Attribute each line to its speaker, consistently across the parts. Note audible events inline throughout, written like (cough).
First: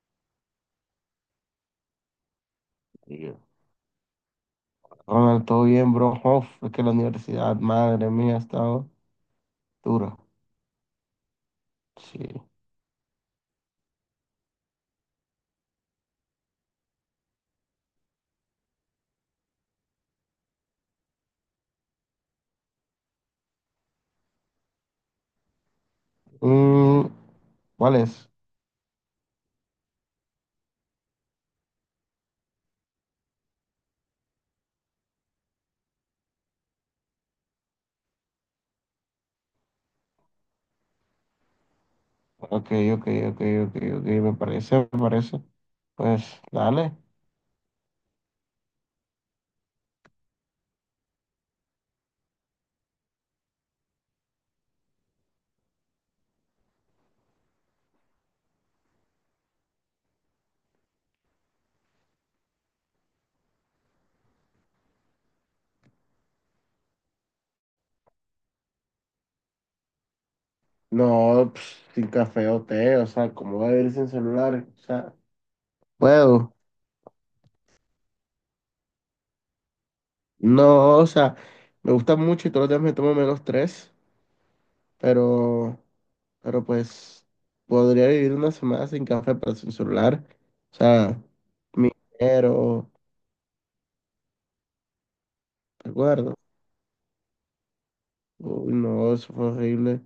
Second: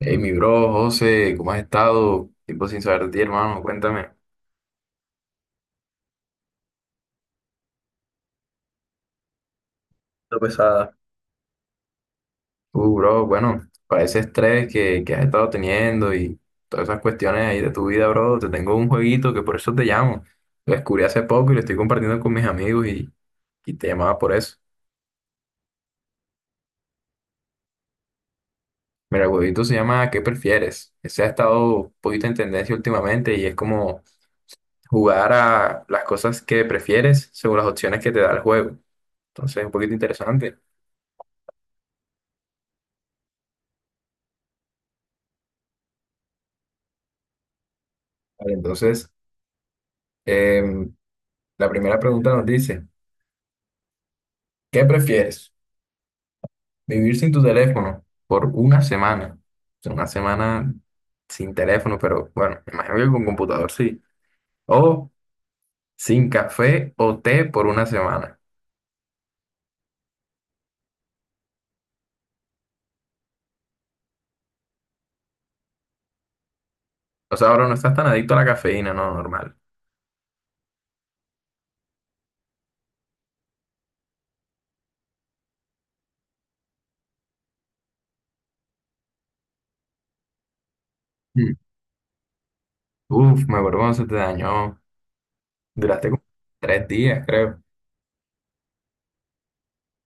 Speaker 1: Hey, mi bro, José, ¿cómo has estado? Tiempo sin saber de
Speaker 2: Y
Speaker 1: ti,
Speaker 2: yo,
Speaker 1: hermano, cuéntame.
Speaker 2: Ronald, todo bien, bro. Uf, es que la universidad, madre mía, ha estado dura.
Speaker 1: Lo pesada.
Speaker 2: Sí.
Speaker 1: Bro, bueno, para ese estrés que has estado teniendo y todas esas cuestiones ahí de tu vida, bro, te tengo un jueguito que por eso te llamo. Lo descubrí hace poco y lo estoy compartiendo con mis amigos y te llamaba por eso.
Speaker 2: Mm, ¿cuál es?
Speaker 1: Mira, el jueguito se llama ¿Qué prefieres? Ese ha estado un poquito en tendencia últimamente y es como jugar a las cosas que prefieres según las opciones que te da el juego. Entonces, es un poquito interesante.
Speaker 2: Ok, ok, ok, ok, ok, me parece, me parece. Pues dale.
Speaker 1: Vale, entonces, em, la primera pregunta nos dice, ¿qué prefieres? ¿Vivir sin tu teléfono por una semana? O sea, una semana sin teléfono, pero bueno, me imagino que con computador sí. O sin café o té por una semana.
Speaker 2: No, pues, sin café o té, o sea, ¿cómo va a vivir sin celular? O sea, puedo.
Speaker 1: O sea, ahora no estás tan adicto a la cafeína, no, normal.
Speaker 2: No, o sea, me gusta mucho y todos los días me tomo menos tres, pero, pues podría vivir una semana sin café, pero sin celular. O sea,
Speaker 1: Mm.
Speaker 2: mi dinero.
Speaker 1: Uf, me acuerdo cuando se te dañó. Duraste como
Speaker 2: ¿Acuerdo?
Speaker 1: 3 días, creo.
Speaker 2: Uy, no, eso fue horrible.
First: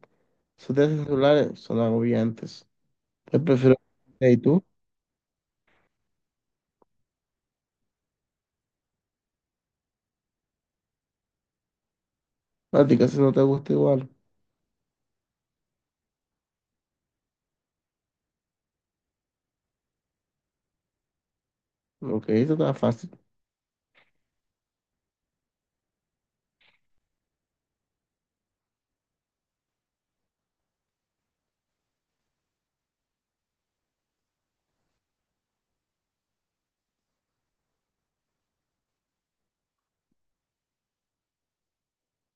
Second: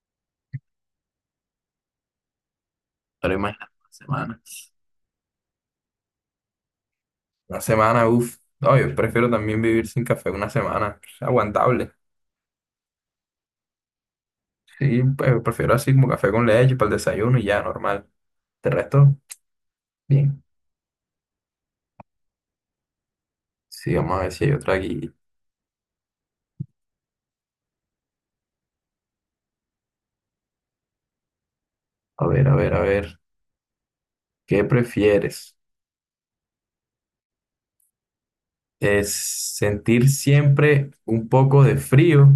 Speaker 2: Esos teléfonos celulares son agobiantes.
Speaker 1: Pero
Speaker 2: Yo
Speaker 1: imagínate
Speaker 2: prefiero...
Speaker 1: una
Speaker 2: ¿Y
Speaker 1: semana.
Speaker 2: tú?
Speaker 1: Una semana, uf. No, yo prefiero también vivir sin café una semana. Es aguantable.
Speaker 2: A ti casi no te gusta igual.
Speaker 1: Sí, pues prefiero así como café con leche para el desayuno y ya, normal. ¿Te resto? Bien.
Speaker 2: Ok, eso está fácil.
Speaker 1: Sí, vamos a ver si hay otra aquí. A ver, a ver, a ver. ¿Qué prefieres? ¿Es sentir siempre un poco de frío?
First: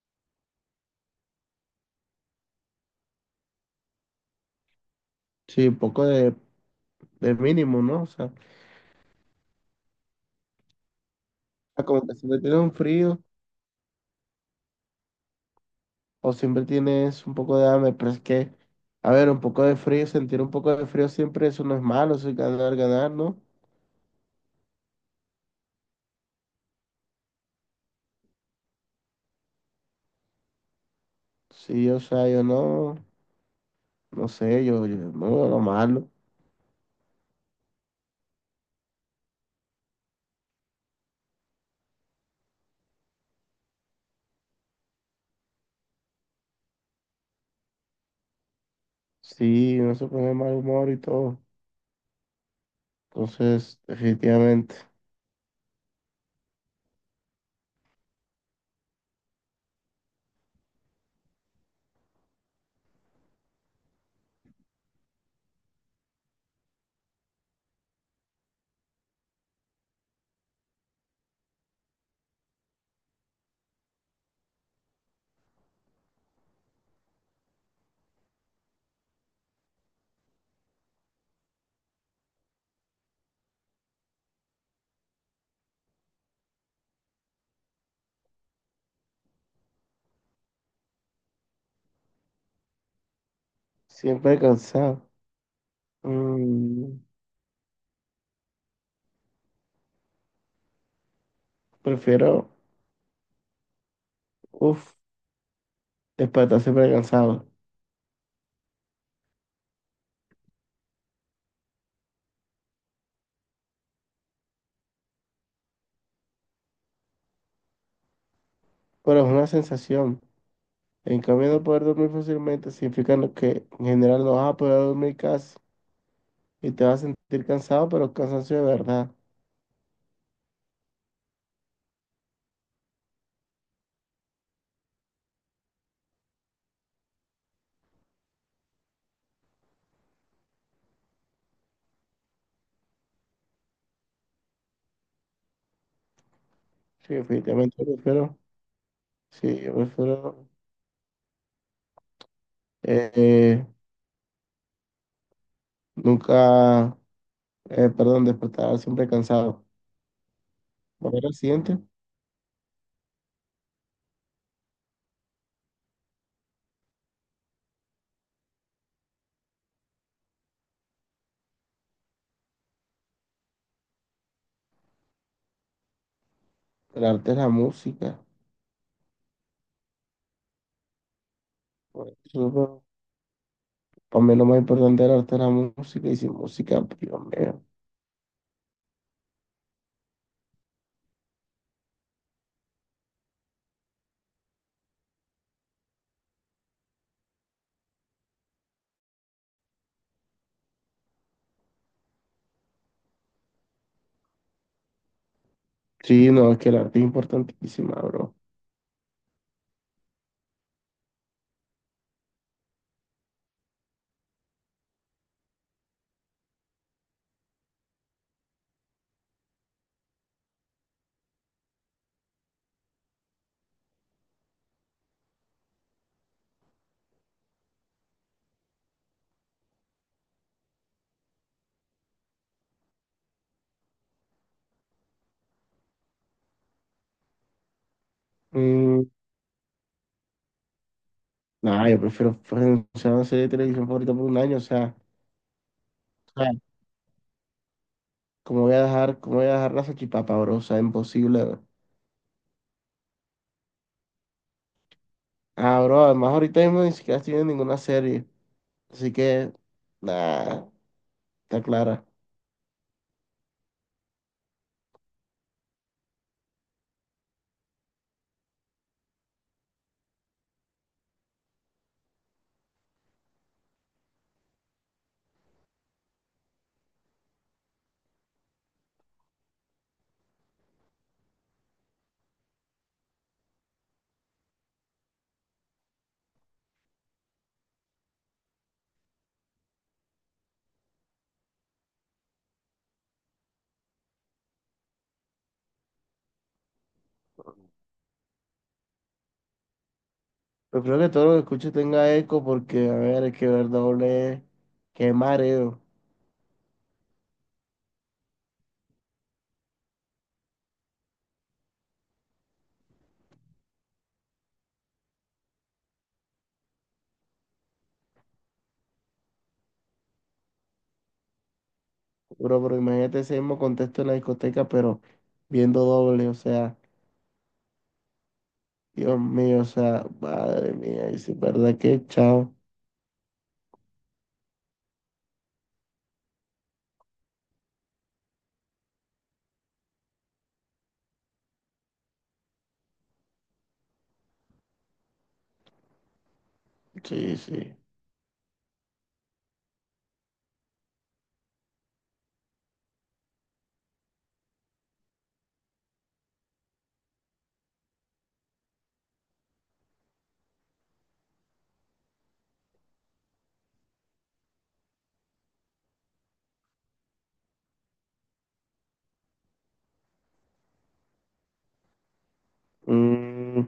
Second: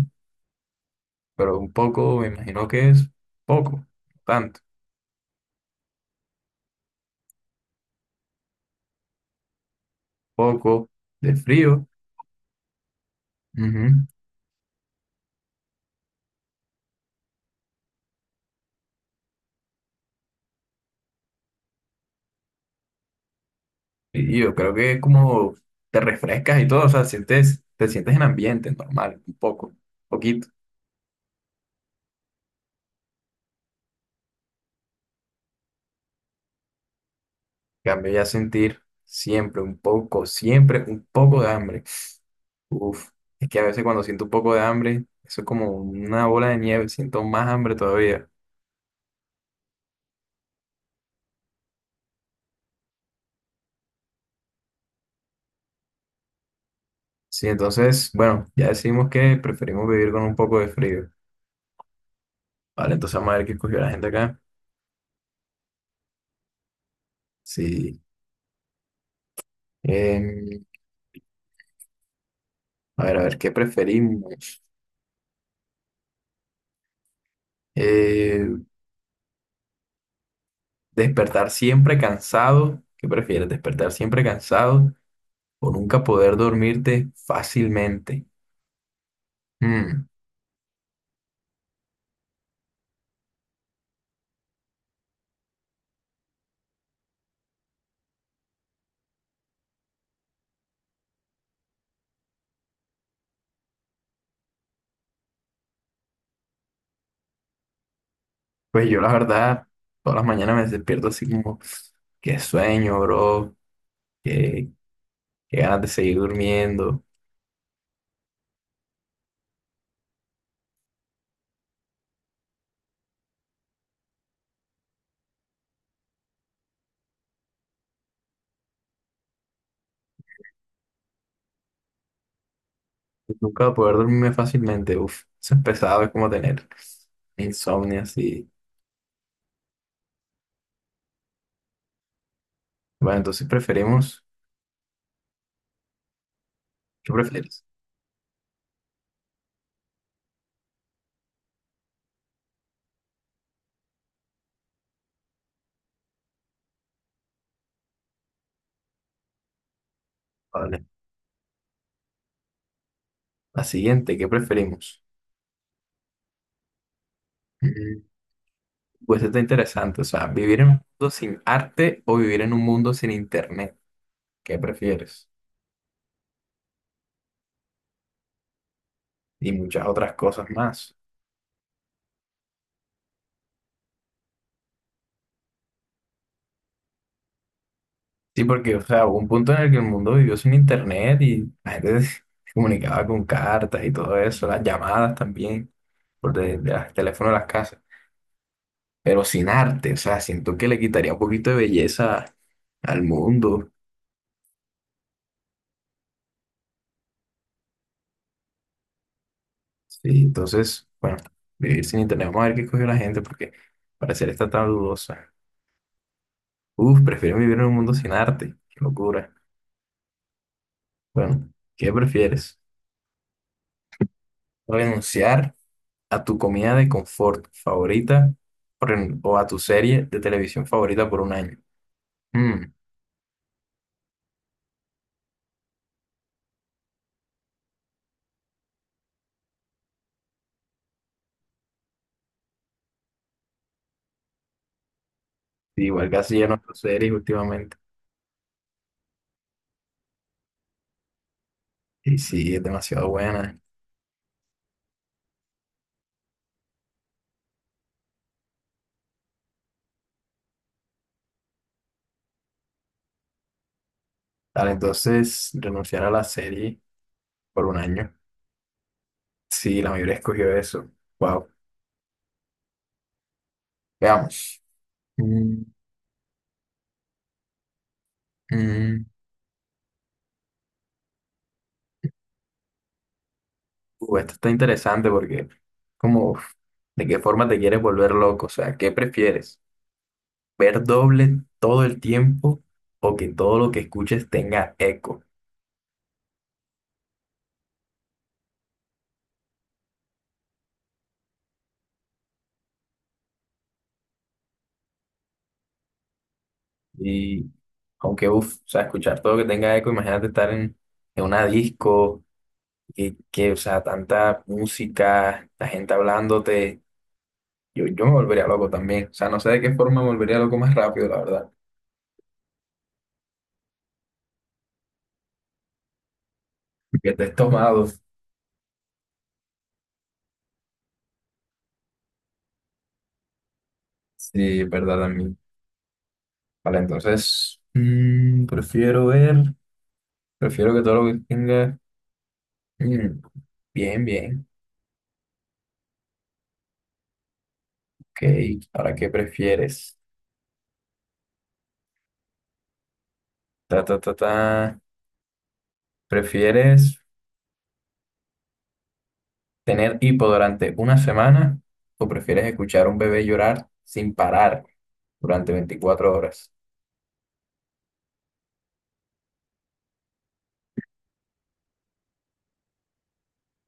Speaker 1: Pero un poco, me imagino que es poco, no tanto.
Speaker 2: Sí, un poco de mínimo, ¿no? O sea,
Speaker 1: Poco de frío.
Speaker 2: como que siempre tienes un frío
Speaker 1: Ujú.
Speaker 2: o siempre tienes un poco de hambre, pero es que, a ver, un poco de frío, sentir un poco de frío siempre, eso no es malo, eso es ganar, ganar, ¿no?
Speaker 1: Y yo creo que es como te refrescas y todo, o sea, sientes, te sientes en ambiente normal, un poco, poquito.
Speaker 2: Sí, o sea, yo no, no sé, yo no veo lo malo.
Speaker 1: En cambio ya sentir siempre un poco de hambre. Uf, es que a veces cuando siento un poco de hambre, eso es como una bola de nieve, siento más hambre todavía.
Speaker 2: Sí, uno se pone mal humor y todo. Entonces, definitivamente,
Speaker 1: Sí, entonces, bueno, ya decimos que preferimos vivir con un poco de frío. Vale, entonces vamos a ver qué escogió la gente acá. Sí. em, a ver, a ver, ¿qué preferimos? Eh, despertar siempre cansado. ¿Qué prefieres? ¿Despertar siempre cansado o nunca poder dormirte fácilmente? Mm,
Speaker 2: siempre cansado. Mm, prefiero, uff, despertar siempre cansado.
Speaker 1: pues yo la verdad, todas las mañanas me despierto así como, qué sueño, bro. Qué ganas de seguir durmiendo.
Speaker 2: Pero es una sensación. En cambio, no poder dormir fácilmente significa lo que en general no vas a poder dormir casi. Y te vas a sentir cansado, pero cansancio de verdad.
Speaker 1: Nunca voy a poder dormirme fácilmente. Uf, eso es pesado, es como tener insomnio así. Bueno, entonces preferimos. ¿Qué
Speaker 2: Sí,
Speaker 1: prefieres?
Speaker 2: definitivamente prefiero. Sí, yo prefiero eh, eh, nunca, perdón, despertar siempre cansado.
Speaker 1: Vale.
Speaker 2: Volver al siguiente,
Speaker 1: La siguiente, ¿qué preferimos? Mm, Pues está interesante. O sea, vivir en un mundo sin arte o vivir en un mundo sin internet. ¿Qué prefieres?
Speaker 2: el arte de la música.
Speaker 1: Y muchas otras cosas más.
Speaker 2: Bueno, súper. Para mí lo más importante del arte es la música y sin música, pues, Dios mío.
Speaker 1: Sí, porque, o sea, hubo un punto en el que el mundo vivió sin internet y la gente (laughs) se comunicaba con cartas y todo eso, las llamadas también, por de los teléfonos de las casas. Pero sin arte, o sea, siento que le quitaría un poquito de belleza al mundo.
Speaker 2: Sí, no, es que el arte es importantísima, bro.
Speaker 1: Sí, entonces, bueno, vivir sin internet, vamos a ver qué cogió la gente, porque para ser esta tan dudosa. Uf, prefiero vivir en un mundo sin arte, qué locura. Bueno, ¿qué prefieres? ¿Renunciar a tu comida de confort favorita o a tu serie de televisión favorita por un año? Mm,
Speaker 2: Mm, nada, yo prefiero renunciar a una serie de televisión favorita por un año,
Speaker 1: sí, igual casi
Speaker 2: o
Speaker 1: ya
Speaker 2: sea,
Speaker 1: no tu series últimamente.
Speaker 2: ¿cómo voy a dejar, cómo voy a dejar la salchipapa, bro? O sea, imposible, bro.
Speaker 1: Y sí, es demasiado buena.
Speaker 2: Ah, bro, además ahorita mismo ni siquiera estoy viendo ninguna serie, así que, nada, está clara.
Speaker 1: Tal, entonces, renunciar a la serie por un año. Sí, la mayoría escogió eso. Wow. Veamos. Mm, mm. Esto está interesante porque, como, uf, ¿de qué forma te quieres volver loco? O sea, ¿qué prefieres? ¿Ver doble todo el tiempo o que todo lo que escuches tenga eco?
Speaker 2: Pero creo que todo lo que escuche tenga eco porque, a ver, es que ver doble, qué mareo.
Speaker 1: Y aunque, uff, o sea, escuchar todo lo que tenga eco, imagínate estar en una disco, o sea, tanta música, la gente hablándote. Yo me volvería loco también. O sea, no sé de qué forma me volvería loco más rápido, la verdad.
Speaker 2: Bro, pero imagínate ese mismo contexto en la discoteca, pero viendo doble, o sea,
Speaker 1: Que estés tomado.
Speaker 2: Dios mío, o sea, madre mía, y si es verdad que chao.
Speaker 1: Sí, es verdad también. Vale, entonces, prefiero ver, prefiero que todo lo que tenga. Mm, bien, bien.
Speaker 2: Sí, sí.
Speaker 1: Ok, ¿ahora qué prefieres? Ta, ta, ta, ta. ¿Prefieres tener hipo durante una semana o prefieres escuchar a un bebé llorar sin parar durante 24 horas?
Speaker 2: Mm,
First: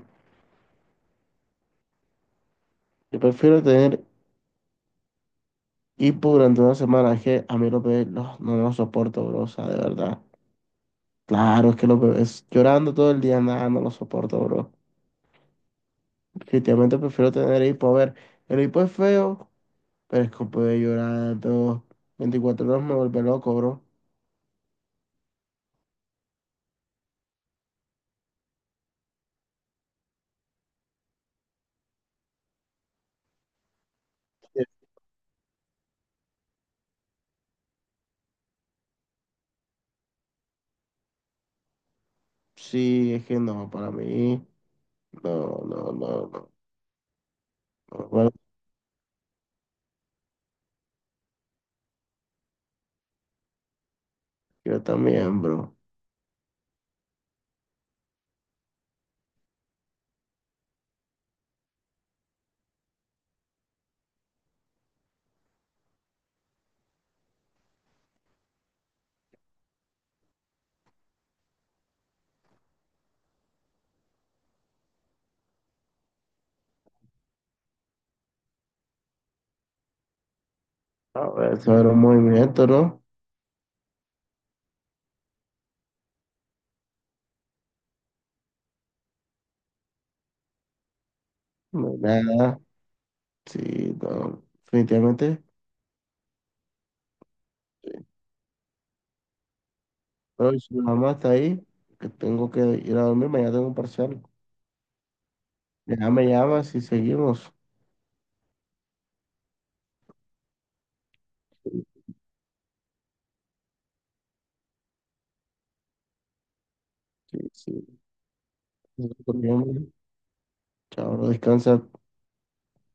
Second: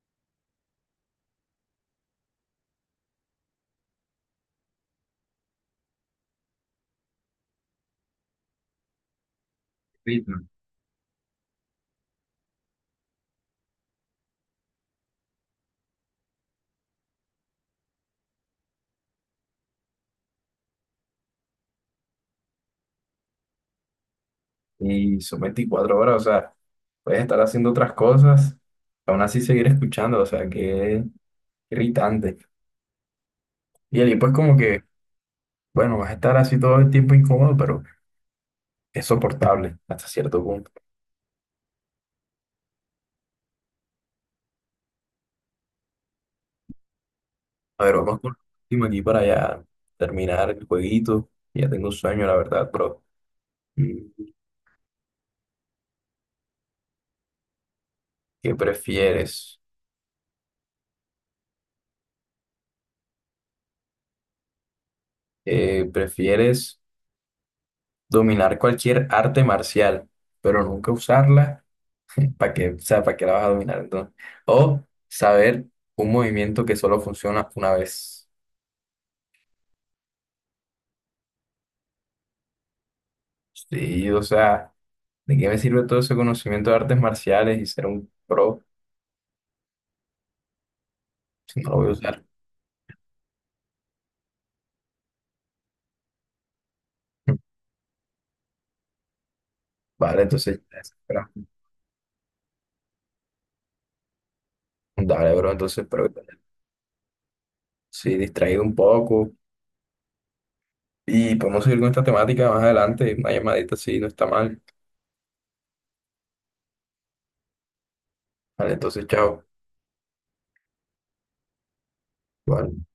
Speaker 2: yo prefiero tener hipo durante una semana, es que a mí los bebés no, no los soporto, bro, o sea, de verdad.
Speaker 1: Ritmo.
Speaker 2: Claro, es que los bebés llorando todo el día, nada, no los soporto, bro. Definitivamente prefiero tener hipo. A ver, el hipo es feo, pero es que puede llorar todo 24 horas me vuelve loco, bro.
Speaker 1: Y son 24 horas, o sea, puedes estar haciendo otras cosas, aún así seguir escuchando, o sea, qué irritante. Y el hipo es como que bueno, vas a estar así todo el tiempo incómodo, pero es soportable hasta cierto punto.
Speaker 2: Sí, es que no, para mí, no, no, no, no.
Speaker 1: A ver,
Speaker 2: No,
Speaker 1: vamos
Speaker 2: bueno,
Speaker 1: con el último aquí para ya terminar el jueguito. Ya tengo sueño, la verdad, bro. Mm,
Speaker 2: yo también, bro.
Speaker 1: ¿Qué prefieres? ¿Prefieres dominar cualquier arte marcial, pero nunca usarla? ¿Para qué? O sea, ¿para qué la vas a dominar entonces? O saber un movimiento que solo funciona una vez.
Speaker 2: A ver, eso era un movimiento, ¿no?
Speaker 1: Sí, o sea, ¿de qué me sirve todo ese conocimiento de artes marciales y ser un pro si no lo voy a
Speaker 2: No,
Speaker 1: usar?
Speaker 2: nada, sí, no, definitivamente.
Speaker 1: Vale,
Speaker 2: Pero
Speaker 1: entonces,
Speaker 2: si
Speaker 1: ya
Speaker 2: mi
Speaker 1: es,
Speaker 2: mamá
Speaker 1: espera.
Speaker 2: está ahí, que tengo que ir a dormir, mañana tengo un parcial.
Speaker 1: Dale, bro, entonces, pero
Speaker 2: Ya me llamas y seguimos.
Speaker 1: sí, distraído un poco y podemos seguir con esta temática más adelante, una llamadita, sí, no está mal.
Speaker 2: Sí, sí.
Speaker 1: Vale, entonces, chao.
Speaker 2: Chao, bro, descansa.
Speaker 1: Vale.